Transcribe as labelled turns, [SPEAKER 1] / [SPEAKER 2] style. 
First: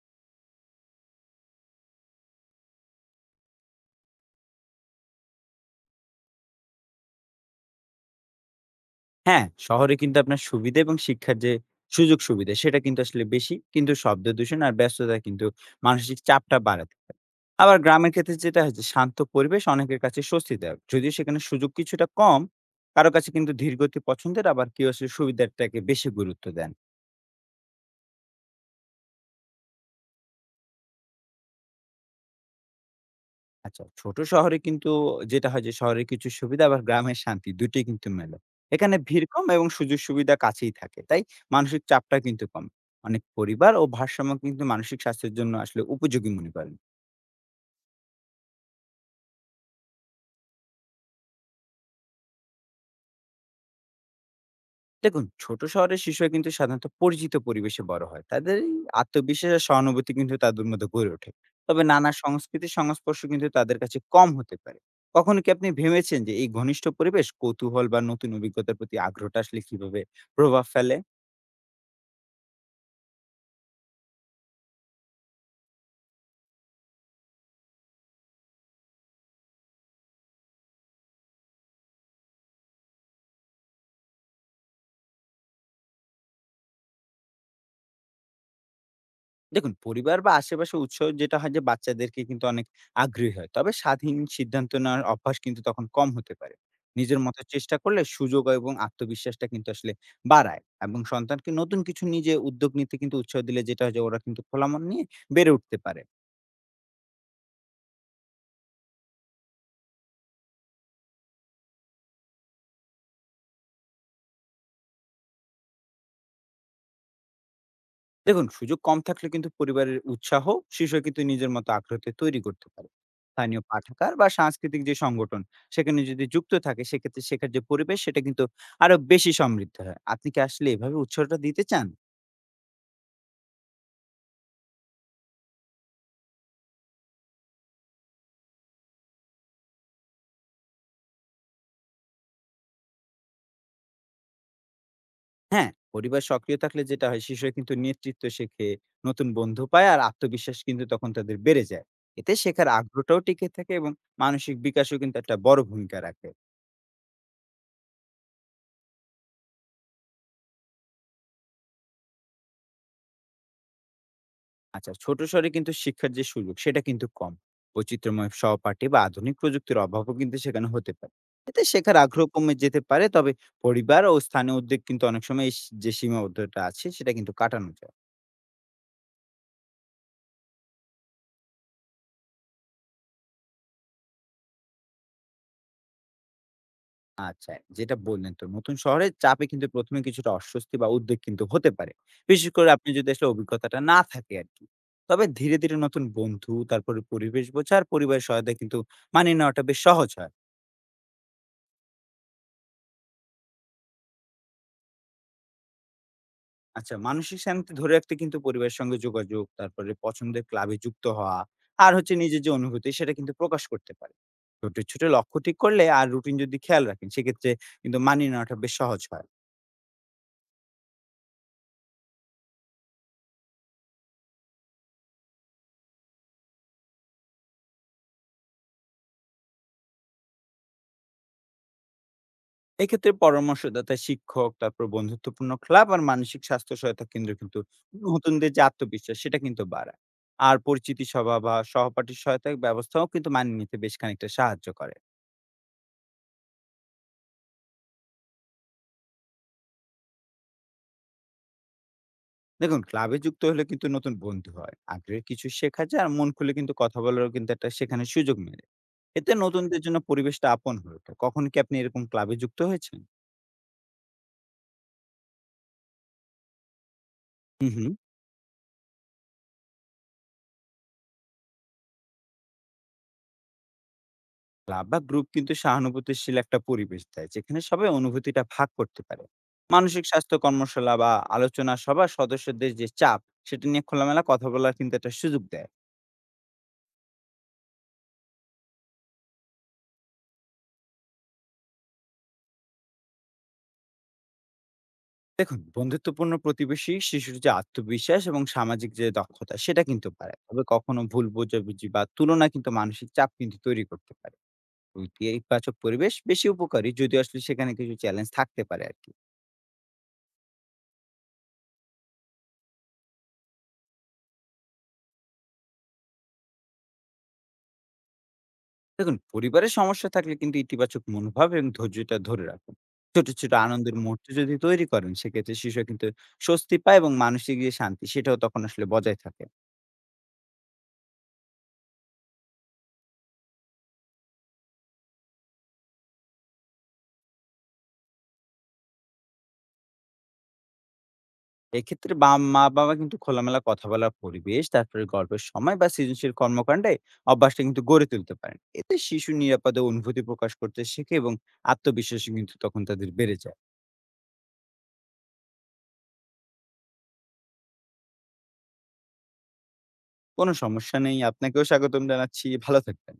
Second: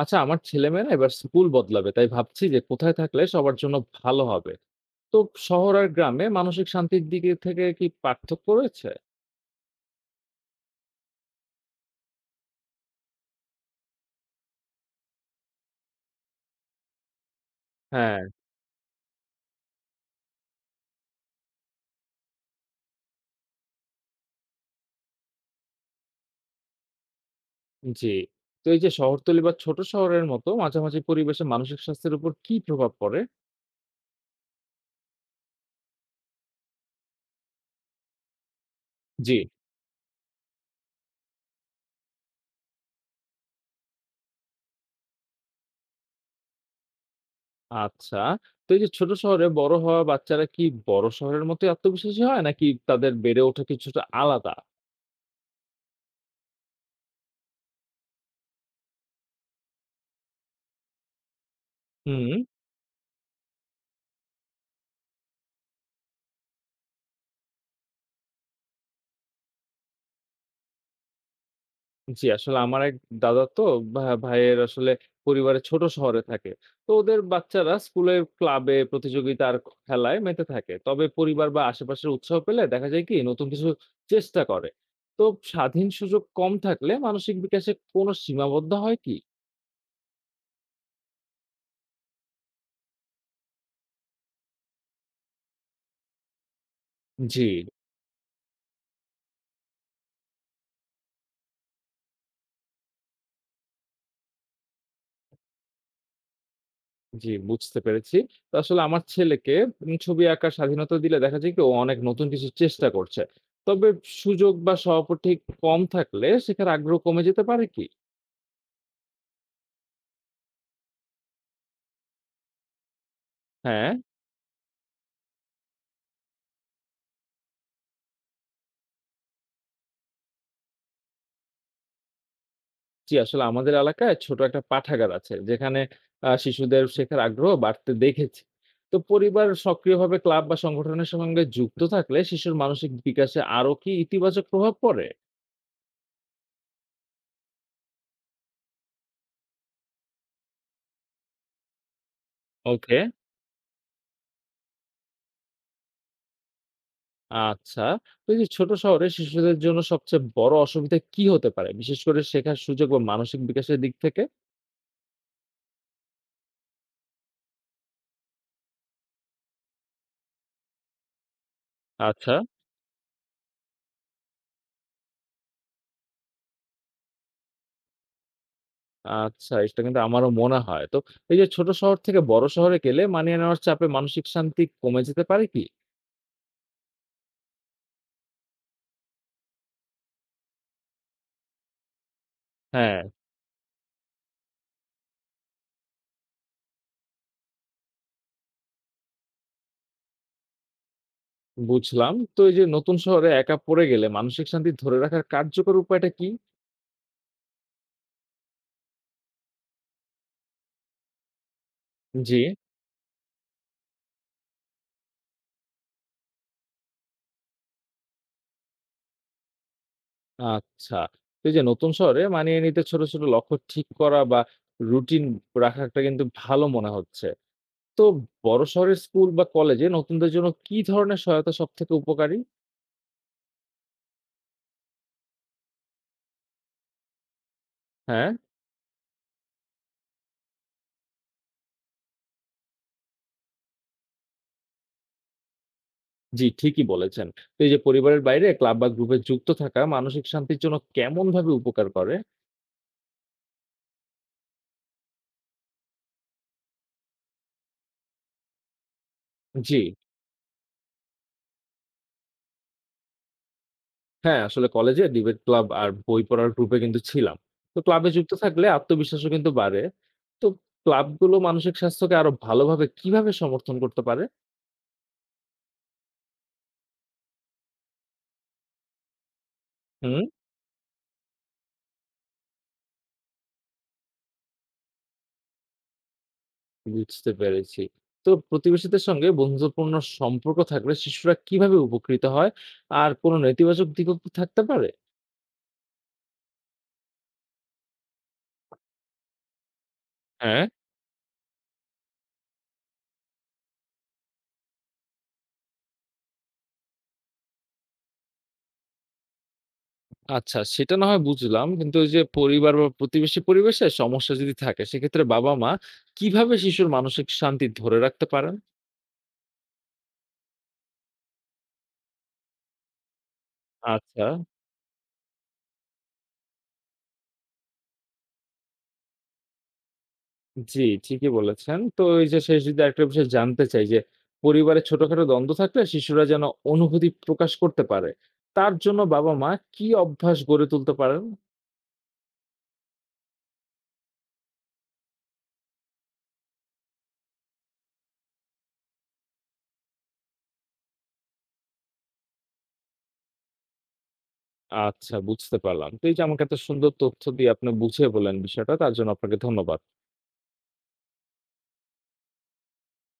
[SPEAKER 1] আচ্ছা, আমার ছেলেমেয়েরা এবার স্কুল বদলাবে, তাই ভাবছি যে কোথায় থাকলে সবার জন্য ভালো হবে। তো শহর আর গ্রামে মানসিক শান্তির দিকে থেকে কি পার্থক্য রয়েছে?
[SPEAKER 2] হ্যাঁ, শহরে কিন্তু আপনার সুবিধা এবং শিক্ষার যে সুযোগ সুবিধা সেটা কিন্তু আসলে বেশি। কিন্তু শব্দ দূষণ আর ব্যস্ততা কিন্তু মানসিক চাপটা বাড়াতে পারে। আবার গ্রামের
[SPEAKER 1] হ্যাঁ।
[SPEAKER 2] ক্ষেত্রে যেটা হয় যে শান্ত পরিবেশ অনেকের কাছে স্বস্তিদায়ক। যদিও সেখানে সুযোগ কিছুটা কম, কারো কাছে কিন্তু ধীর গতি পছন্দের আবার কেউ আসলে সুবিধাটাকে বেশি গুরুত্ব দেন।
[SPEAKER 1] জি। তো এই যে শহরতলি বা ছোট শহরের মতো মাঝামাঝি পরিবেশে মানসিক স্বাস্থ্যের উপর কি প্রভাব পড়ে?
[SPEAKER 2] আচ্ছা, ছোট শহরে কিন্তু যেটা হয় যে শহরের কিছু সুবিধা আবার গ্রামের শান্তি দুটোই কিন্তু মেলে। এখানে ভিড়
[SPEAKER 1] জি।
[SPEAKER 2] কম এবং সুযোগ সুবিধা কাছেই থাকে। তাই মানসিক চাপটা কিন্তু কম। অনেক পরিবার ও ভারসাম্য কিন্তু মানসিক স্বাস্থ্যের জন্য আসলে উপযোগী মনে করেন।
[SPEAKER 1] আচ্ছা। তো এই যে ছোট শহরে বড় হওয়া বাচ্চারা কি বড় শহরের মতো আত্মবিশ্বাসী হয়, নাকি তাদের বেড়ে ওঠা কিছুটা আলাদা?
[SPEAKER 2] দেখুন ছোট শহরের শিশুরা কিন্তু সাধারণত পরিচিত পরিবেশে বড় হয়। তাদের এই আত্মবিশ্বাস আর সহানুভূতি কিন্তু তাদের মধ্যে গড়ে ওঠে। তবে নানা
[SPEAKER 1] হুম।
[SPEAKER 2] সংস্কৃতির সংস্পর্শ কিন্তু তাদের কাছে কম হতে পারে। কখনো কি আপনি ভেবেছেন যে এই ঘনিষ্ঠ পরিবেশ কৌতূহল বা নতুন অভিজ্ঞতার প্রতি আগ্রহটা আসলে কিভাবে প্রভাব ফেলে?
[SPEAKER 1] জি, আসলে আমার এক দাদা, তো ভাইয়ের আসলে পরিবারে ছোট শহরে থাকে। তো ওদের বাচ্চারা স্কুলের ক্লাবে প্রতিযোগিতা আর খেলায় মেতে থাকে। তবে পরিবার বা আশেপাশের উৎসাহ পেলে দেখা যায় কি নতুন কিছু চেষ্টা করে। তো স্বাধীন সুযোগ কম থাকলে মানসিক বিকাশে কোনো সীমাবদ্ধ হয় কি?
[SPEAKER 2] দেখুন, পরিবার বা আশেপাশের উৎস যেটা হয় যে বাচ্চাদেরকে কিন্তু অনেক আগ্রহী হয়। তবে স্বাধীন সিদ্ধান্ত নেওয়ার অভ্যাস কিন্তু তখন কম হতে পারে। নিজের মতো
[SPEAKER 1] জি,
[SPEAKER 2] চেষ্টা করলে সুযোগ এবং আত্মবিশ্বাসটা কিন্তু আসলে বাড়ায় এবং সন্তানকে নতুন কিছু নিজে উদ্যোগ নিতে কিন্তু উৎসাহ দিলে যেটা হয় যে ওরা কিন্তু খোলা মন নিয়ে বেড়ে উঠতে পারে।
[SPEAKER 1] জি বুঝতে পেরেছি। তো আসলে আমার ছেলেকে ছবি আঁকার স্বাধীনতা দিলে দেখা যায় কি ও অনেক নতুন কিছু চেষ্টা করছে। তবে সুযোগ বা সহপাঠী কম থাকলে শেখার আগ্রহ কমে যেতে পারে কি?
[SPEAKER 2] দেখুন সুযোগ কম থাকলে কিন্তু পরিবারের উৎসাহ শিশু কিন্তু নিজের মতো আগ্রহতে তৈরি করতে পারে। স্থানীয়
[SPEAKER 1] হ্যাঁ।
[SPEAKER 2] পাঠাগার বা সাংস্কৃতিক যে সংগঠন সেখানে যদি যুক্ত থাকে সেক্ষেত্রে শেখার যে পরিবেশ সেটা কিন্তু আরো বেশি সমৃদ্ধ হয়। আপনি কি আসলে এভাবে উৎসাহটা দিতে চান?
[SPEAKER 1] জি, আসলে আমাদের এলাকায় ছোট একটা পাঠাগার আছে, যেখানে শিশুদের শেখার আগ্রহ বাড়তে দেখেছি। তো পরিবার সক্রিয়ভাবে ক্লাব বা সংগঠনের সঙ্গে যুক্ত থাকলে শিশুর মানসিক বিকাশে আরো কি ইতিবাচক প্রভাব পড়ে?
[SPEAKER 2] হ্যাঁ, পরিবার সক্রিয় থাকলে যেটা হয় শিশুরা কিন্তু নেতৃত্ব শেখে, নতুন বন্ধু পায় আর আত্মবিশ্বাস কিন্তু তখন তাদের বেড়ে যায়। এতে শেখার
[SPEAKER 1] ওকে।
[SPEAKER 2] আগ্রহটাও টিকে থাকে এবং মানসিক বিকাশও কিন্তু একটা বড় ভূমিকা রাখে।
[SPEAKER 1] আচ্ছা। তো এই যে ছোট শহরে শিশুদের জন্য সবচেয়ে বড় অসুবিধা কি হতে পারে, বিশেষ করে শেখার সুযোগ বা মানসিক বিকাশের দিক থেকে?
[SPEAKER 2] আচ্ছা, ছোট শহরে কিন্তু শিক্ষার যে সুযোগ সেটা কিন্তু কম। বৈচিত্র্যময় সহপাঠী বা আধুনিক প্রযুক্তির অভাবও কিন্তু সেখানে হতে পারে। এতে শেখার আগ্রহ
[SPEAKER 1] আচ্ছা,
[SPEAKER 2] কমে যেতে পারে। তবে পরিবার ও স্থানীয় উদ্যোগ কিন্তু অনেক সময় এই যে সীমাবদ্ধতা আছে সেটা কিন্তু কাটানো যায়।
[SPEAKER 1] আচ্ছা, এটা কিন্তু আমারও মনে হয়। তো এই যে ছোট শহর থেকে বড় শহরে গেলে মানিয়ে নেওয়ার চাপে মানসিক শান্তি কমে যেতে পারে কি?
[SPEAKER 2] আচ্ছা, যেটা বললেন তো নতুন শহরের চাপে কিন্তু ১ম এ কিছুটা অস্বস্তি বা উদ্বেগ কিন্তু হতে পারে। বিশেষ করে আপনি
[SPEAKER 1] হ্যাঁ।
[SPEAKER 2] যদি আসলে অভিজ্ঞতাটা না থাকে আরকি। তবে ধীরে নতুন বন্ধু, তারপরে পরিবেশ বোঝা আর পরিবারের সহায়তায় কিন্তু মানিয়ে নেওয়াটা বেশ সহজ হয়।
[SPEAKER 1] বুঝলাম। তো এই যে নতুন শহরে একা পড়ে গেলে মানসিক শান্তি ধরে রাখার কার্যকর উপায়টা কি?
[SPEAKER 2] আচ্ছা, মানসিক শান্তি ধরে রাখতে কিন্তু পরিবারের সঙ্গে যোগাযোগ, তারপরে পছন্দের ক্লাবে যুক্ত হওয়া, আর হচ্ছে
[SPEAKER 1] জি।
[SPEAKER 2] নিজের যে অনুভূতি সেটা কিন্তু প্রকাশ করতে পারে। ছোট, ছোট লক্ষ্য ঠিক করলে আর রুটিন যদি খেয়াল রাখেন সেক্ষেত্রে কিন্তু মানিয়ে নেওয়াটা বেশ সহজ হয়।
[SPEAKER 1] আচ্ছা। তো এই যে নতুন শহরে মানিয়ে নিতে ছোট, ছোট লক্ষ্য ঠিক করা বা রুটিন রাখাটা কিন্তু ভালো মনে হচ্ছে। তো বড় শহরের স্কুল বা কলেজে নতুনদের জন্য কি ধরনের সহায়তা সবথেকে উপকারী?
[SPEAKER 2] এক্ষেত্রে পরামর্শদাতা, শিক্ষক, তারপর বন্ধুত্বপূর্ণ ক্লাব আর মানসিক স্বাস্থ্য সহায়তা কেন্দ্র কিন্তু
[SPEAKER 1] হ্যাঁ,
[SPEAKER 2] নতুনদের যে আত্মবিশ্বাস সেটা কিন্তু বাড়ায়। আর পরিচিতি সভা বা সহপাঠীর সহায়তা ব্যবস্থাও কিন্তু মানিয়ে নিতে বেশ খানিকটা সাহায্য করে।
[SPEAKER 1] জি ঠিকই বলেছেন। তো এই যে পরিবারের বাইরে ক্লাব বা গ্রুপে যুক্ত থাকা মানসিক শান্তির জন্য কেমনভাবে উপকার করে?
[SPEAKER 2] দেখুন ক্লাবে যুক্ত হলে কিন্তু নতুন বন্ধু হয়, আগ্রহের কিছু শেখা যায় আর মন খুলে কিন্তু কথা বলারও কিন্তু একটা সেখানে সুযোগ মেলে। এতে
[SPEAKER 1] জি।
[SPEAKER 2] নতুনদের জন্য পরিবেশটা আপন হয়ে ওঠে। কখন কি আপনি এরকম ক্লাবে যুক্ত হয়েছেন?
[SPEAKER 1] হ্যাঁ, আসলে কলেজে ডিবেট ক্লাব আর বই পড়ার গ্রুপে কিন্তু ছিলাম।
[SPEAKER 2] হুম
[SPEAKER 1] তো
[SPEAKER 2] হুম
[SPEAKER 1] ক্লাবে যুক্ত থাকলে আত্মবিশ্বাসও কিন্তু বাড়ে। তো ক্লাবগুলো মানসিক স্বাস্থ্যকে আরো ভালোভাবে কিভাবে সমর্থন করতে পারে?
[SPEAKER 2] ক্লাব বা গ্রুপ কিন্তু সহানুভূতিশীল একটা পরিবেশ দেয় যেখানে সবাই অনুভূতিটা ভাগ করতে পারে। মানসিক
[SPEAKER 1] হুম।
[SPEAKER 2] স্বাস্থ্য কর্মশালা বা আলোচনা সভা সদস্যদের যে চাপ সেটা নিয়ে খোলামেলা কথা বলার কিন্তু একটা সুযোগ দেয়।
[SPEAKER 1] বুঝতে পেরেছি। তো প্রতিবেশীদের সঙ্গে বন্ধুত্বপূর্ণ সম্পর্ক থাকলে শিশুরা কিভাবে উপকৃত হয়? আর কোনো নেতিবাচক দিকও কি থাকতে পারে?
[SPEAKER 2] দেখুন বন্ধুত্বপূর্ণ প্রতিবেশী শিশুর যে আত্মবিশ্বাস এবং সামাজিক যে দক্ষতা সেটা কিন্তু পারে। তবে
[SPEAKER 1] হ্যাঁ।
[SPEAKER 2] কখনো ভুল বোঝাবুঝি বা তুলনা কিন্তু মানসিক চাপ কিন্তু তৈরি করতে পারে। ইতিবাচক পরিবেশ বেশি উপকারী, যদি আসলে সেখানে কিছু চ্যালেঞ্জ থাকতে পারে আর কি।
[SPEAKER 1] আচ্ছা, সেটা না হয় বুঝলাম। কিন্তু ওই যে পরিবার বা প্রতিবেশী পরিবেশে সমস্যা যদি থাকে, সেক্ষেত্রে বাবা-মা কিভাবে শিশুর মানসিক শান্তি ধরে রাখতে পারেন?
[SPEAKER 2] দেখুন পরিবারের সমস্যা থাকলে কিন্তু ইতিবাচক মনোভাব এবং ধৈর্যটা ধরে রাখুন। ছোট ছোট আনন্দের মুহূর্ত
[SPEAKER 1] আচ্ছা।
[SPEAKER 2] যদি তৈরি করেন সেক্ষেত্রে শিশু কিন্তু স্বস্তি পায় এবং মানসিক যে শান্তি সেটাও তখন আসলে বজায় থাকে।
[SPEAKER 1] জি, ঠিকই বলেছেন। তো এই যে শেষ যদি আরেকটা বিষয় জানতে চাই যে, পরিবারে ছোটখাটো দ্বন্দ্ব থাকলে শিশুরা যেন অনুভূতি প্রকাশ করতে পারে, তার জন্য বাবা-মা কি অভ্যাস গড়ে তুলতে পারেন?
[SPEAKER 2] এক্ষেত্রে বা মা-বাবা কিন্তু খোলামেলা কথা বলার পরিবেশ, তারপরে গল্পের সময় বা সৃজনশীল কর্মকাণ্ডে অভ্যাসটা কিন্তু গড়ে তুলতে পারেন। এতে শিশু নিরাপদে অনুভূতি প্রকাশ করতে শেখে এবং আত্মবিশ্বাসও কিন্তু তখন তাদের বেড়ে যায়।
[SPEAKER 1] আচ্ছা, বুঝতে পারলাম। তো এই যে আমাকে এত সুন্দর তথ্য দিয়ে আপনি বুঝিয়ে বললেন বিষয়টা, তার জন্য আপনাকে ধন্যবাদ।
[SPEAKER 2] কোনো সমস্যা নেই। আপনাকেও স্বাগতম জানাচ্ছি। ভালো থাকবেন।